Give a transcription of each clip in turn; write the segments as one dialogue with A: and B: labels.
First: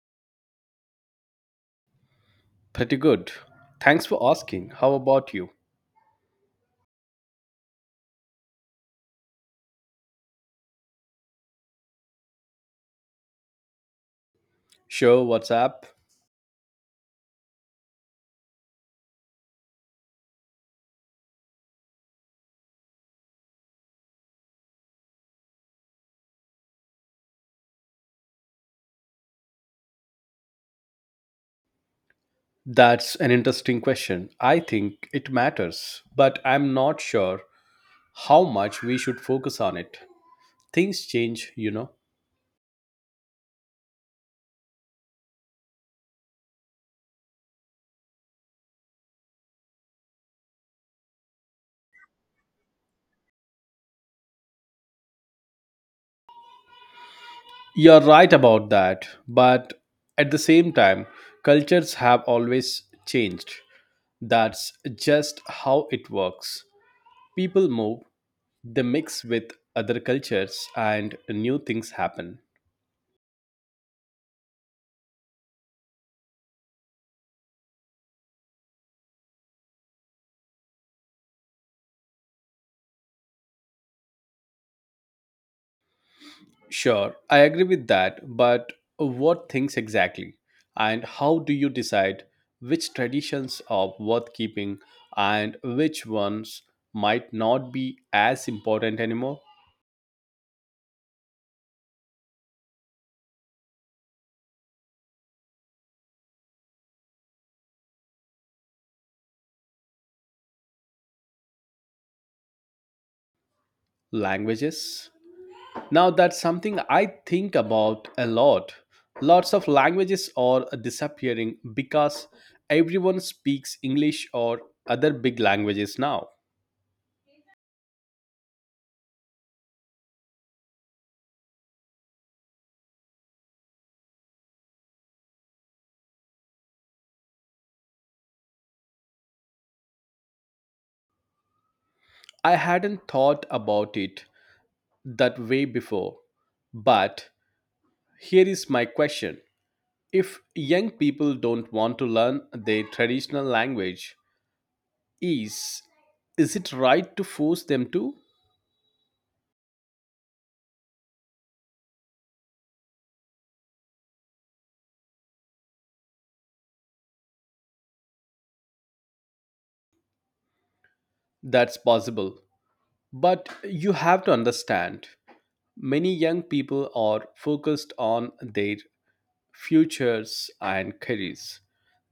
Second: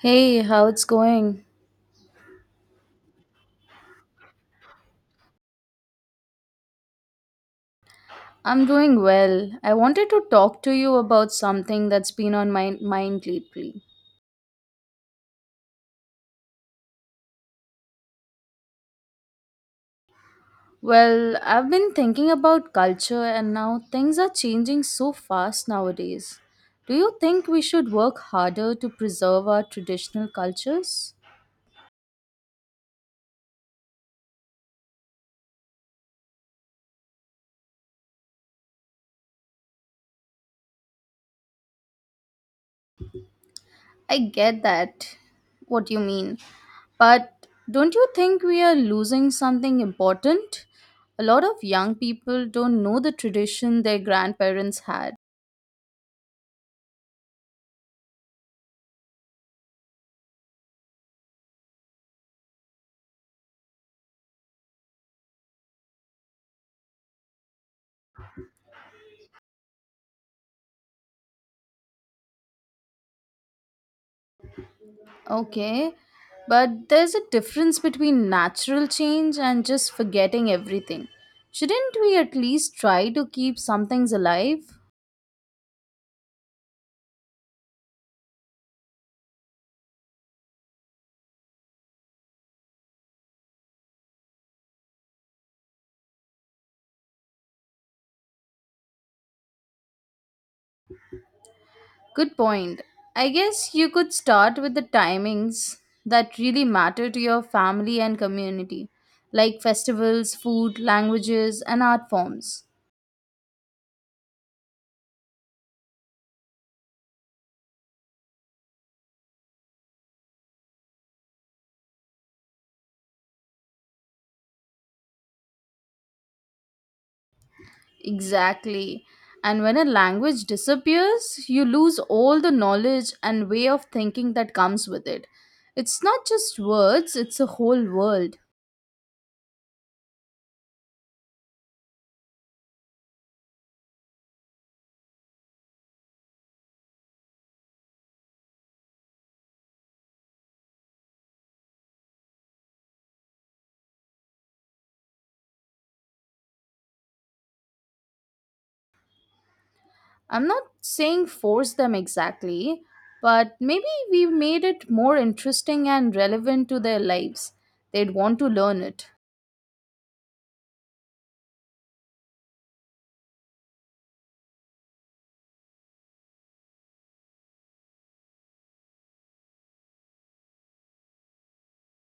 A: Hey, how it's going?
B: Pretty good. Thanks for asking. How about you?
A: I'm doing well. I wanted to talk to you about something that's been on my mind lately.
B: Sure, what's up?
A: Well, I've been thinking about culture and now things are changing so fast nowadays. Do you think we should work harder to preserve our traditional cultures?
B: That's an interesting question. I think it matters, but I'm not sure how much we should focus on it. Things change, you know.
A: I get that, what you mean. But don't you think we are losing something important? A lot of young people don't know the tradition their grandparents had.
B: You're right about that, but at the same time, cultures have always changed. That's just how it works. People move, they mix with other cultures, and new things happen.
A: Okay, but there's a difference between natural change and just forgetting everything. Shouldn't we at least try to keep some things alive?
B: Sure, I agree with that, but what things exactly? And how do you decide which traditions are worth keeping and which ones might not be as important anymore?
A: Good point. I guess you could start with the timings that really matter to your family and community, like festivals, food, languages, and art forms.
B: Languages? Now, that's something I think about a lot. Lots of languages are disappearing because everyone speaks English or other big languages now.
A: Exactly. And when a language disappears, you lose all the knowledge and way of thinking that comes with it. It's not just words, it's a whole world.
B: I hadn't thought about it that way before, but here is my question. If young people don't want to learn their traditional language, is is it right to force them to?
A: I'm not saying force them exactly, but maybe we made it more interesting and relevant to their lives. They'd want to learn it.
B: That's possible. But you have to understand, many young people are focused on their futures and careers.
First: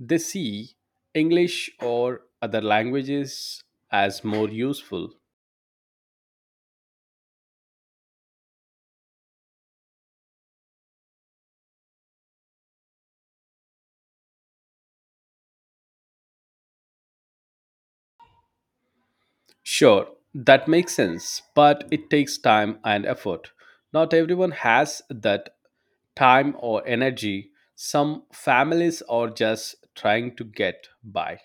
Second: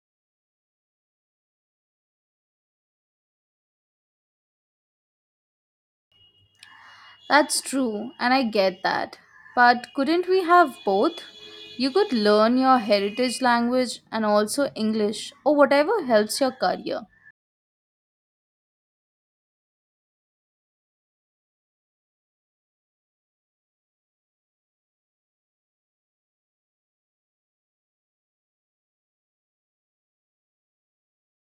B: They see English or other languages as more useful.
A: That's true, and I get that. But couldn't we have both? You could learn your heritage language and also English or whatever helps your career.
B: Sure, that makes sense, but it takes time and effort. Not everyone has that time or energy. Some families are just trying to get by,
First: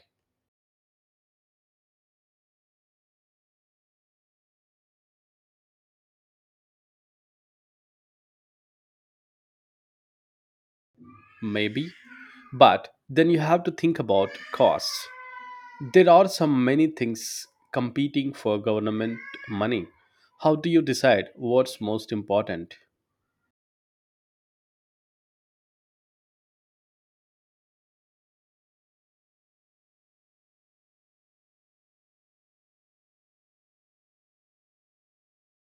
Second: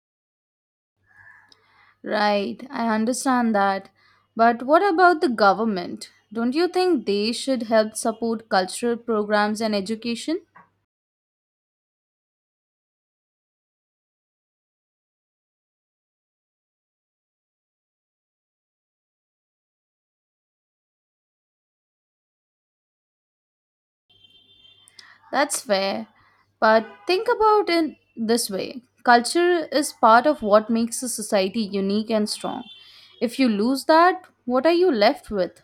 A: Right, I understand that. But what about the government? Don't you think they should help support cultural programs and education?
B: maybe. But then you have to think about costs. There are so many things competing for government money. How do you decide what's most important?
A: That's fair. But think about it this way, culture is part of what makes a society unique and strong. If you lose that, what are you left with?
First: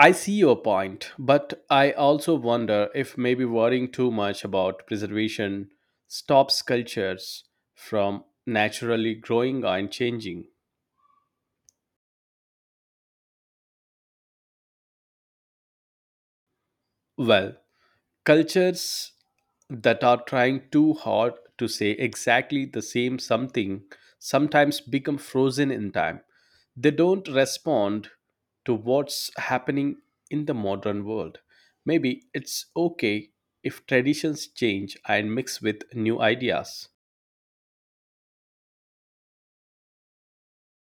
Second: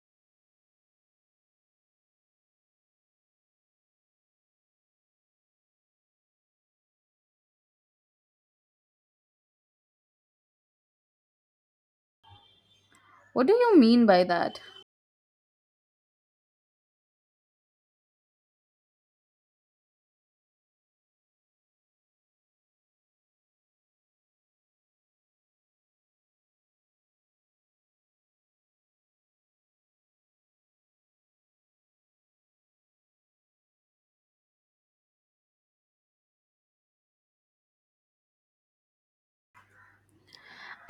B: I see your point, but I also wonder if maybe worrying too much about preservation stops cultures from naturally growing and changing.
A: What do you mean by that?
B: Well, cultures that are trying too hard to say exactly the same something sometimes become frozen in time. They don't respond to what's happening in the modern world. Maybe it's okay if traditions change and mix with new ideas.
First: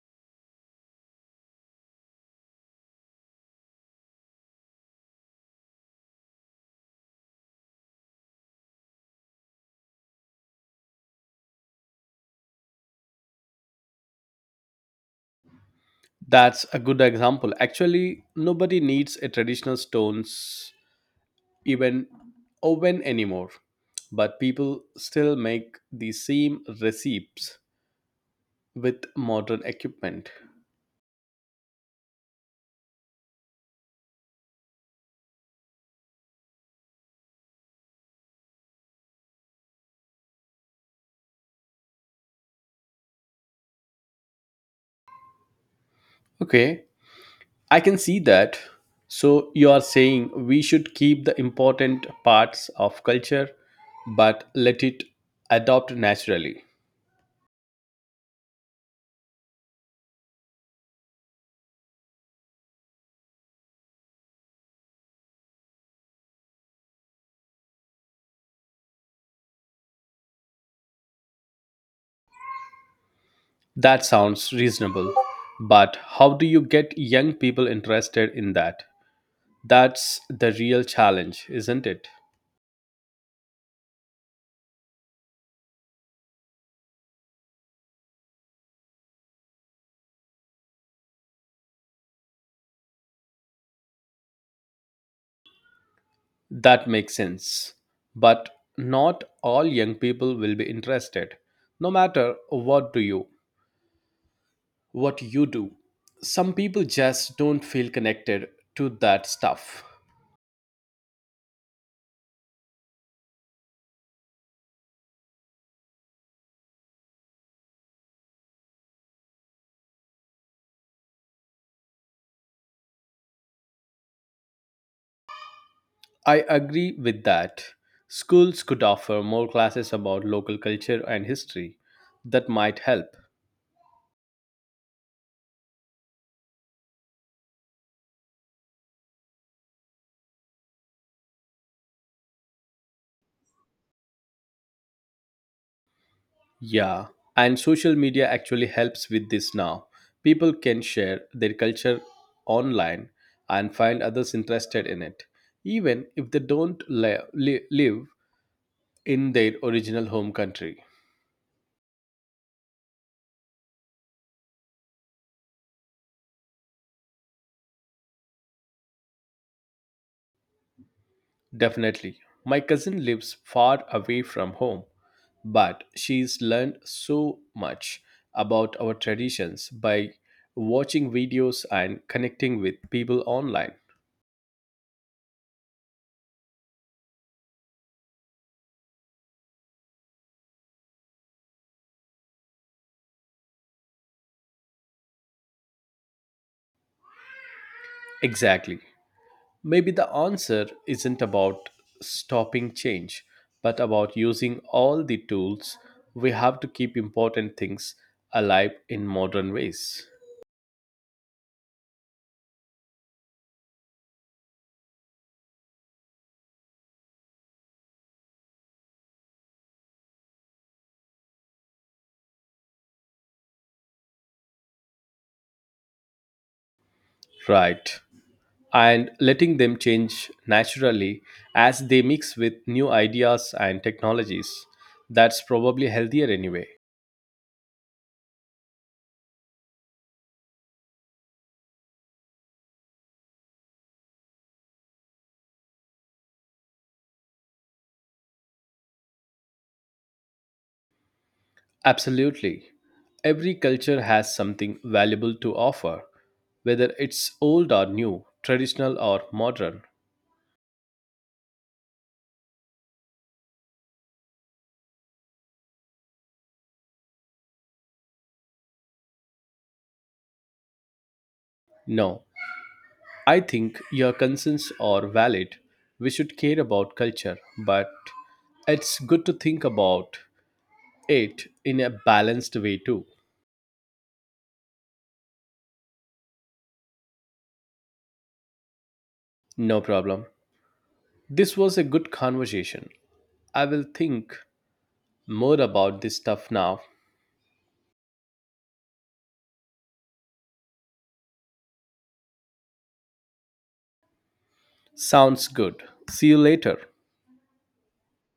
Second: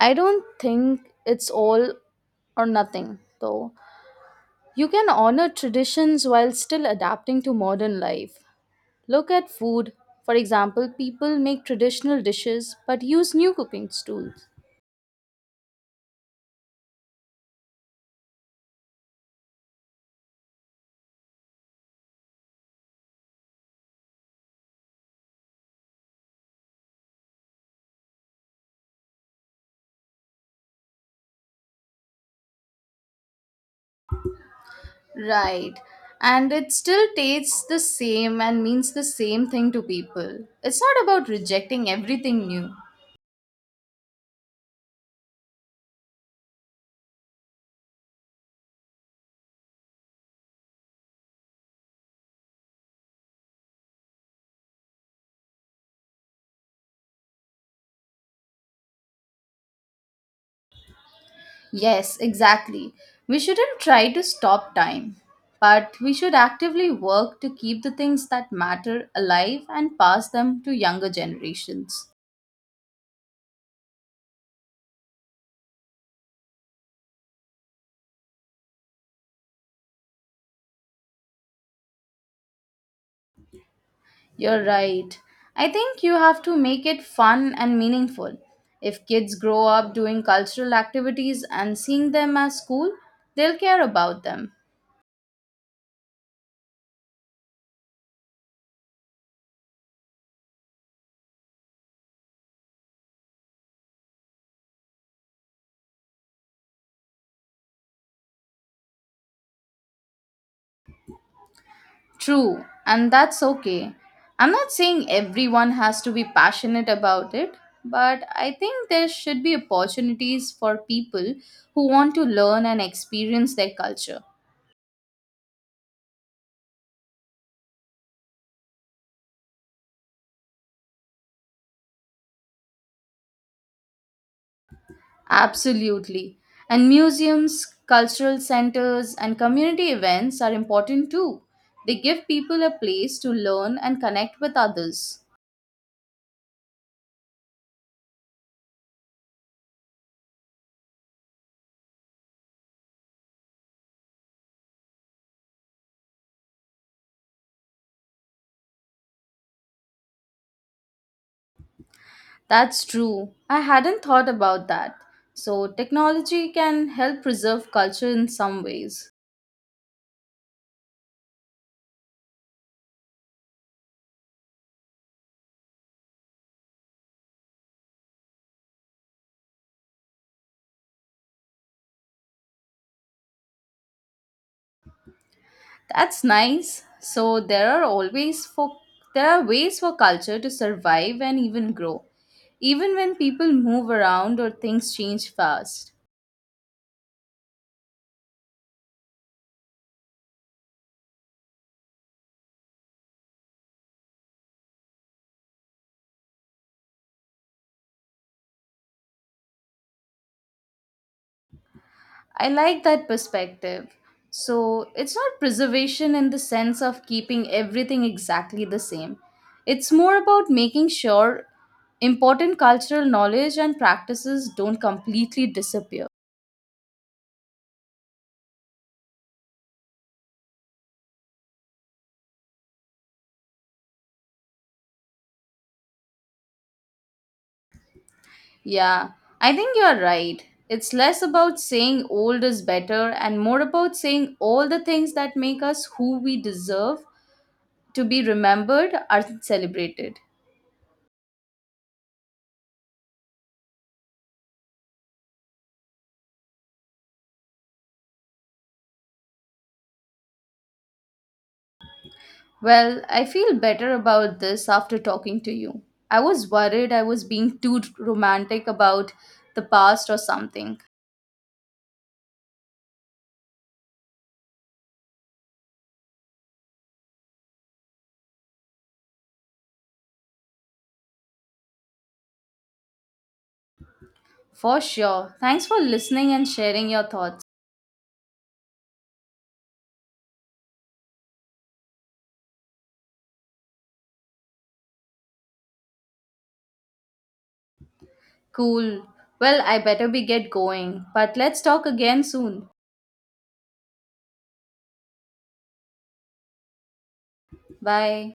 A: I don't think it's all or nothing, though. You can honor traditions while still adapting to modern life. Look at food. For example, people make traditional dishes but use new cooking tools.
B: That's a good example. Actually, nobody needs a traditional stones even oven anymore, but people still make the same recipes with modern equipment.
A: Right. And it still tastes the same and means the same thing to people. It's not about rejecting everything new.
B: Okay, I can see that. So you are saying we should keep the important parts of culture but let it adopt naturally.
A: Yes, exactly. We shouldn't try to stop time, but we should actively work to keep the things that matter alive and pass them to younger generations.
B: That sounds reasonable. But how do you get young people interested in that? That's the real challenge, isn't it?
A: You're right. I think you have to make it fun and meaningful. If kids grow up doing cultural activities and seeing them as cool, they'll care about them.
B: That makes sense. But not all young people will be interested, no matter what do you. What you do. Some people just don't feel connected to that stuff.
A: True, and that's okay. I'm not saying everyone has to be passionate about it, but I think there should be opportunities for people who want to learn and experience their culture.
B: I agree with that. Schools could offer more classes about local culture and history. That might help.
A: Absolutely. And museums, cultural centers, and community events are important too. They give people a place to learn and connect with others.
B: Yeah, and social media actually helps with this now. People can share their culture online and find others interested in it, even if they don't live in their original home country.
A: That's true. I hadn't thought about that. So, technology can help preserve culture in some ways.
B: Definitely. My cousin lives far away from home, but she's learned so much about our traditions by watching videos and connecting with people online.
A: That's nice. So, there are ways for culture to survive and even grow, even when people move around or things change fast.
B: Exactly. Maybe the answer isn't about stopping change, but about using all the tools we have to keep important things alive in modern ways.
A: I like that perspective. So it's not preservation in the sense of keeping everything exactly the same. It's more about making sure important cultural knowledge and practices don't completely disappear.
B: Right, and letting them change naturally as they mix with new ideas and technologies. That's probably healthier anyway.
A: Yeah, I think you're right. It's less about saying old is better and more about saying all the things that make us who we deserve to be remembered are celebrated.
B: Absolutely. Every culture has something valuable to offer, whether it's old or new, traditional or modern.
A: Well, I feel better about this after talking to you. I was worried I was being too romantic about the past or something.
B: No, I think your concerns are valid. We should care about culture, but it's good to think about it in a balanced way too.
A: For sure. Thanks for listening and sharing your thoughts.
B: No problem. This was a good conversation. I will think more about this stuff now.
A: Cool. Well, I better be get going, but let's talk again soon.
B: Sounds good. See you later.
A: Bye.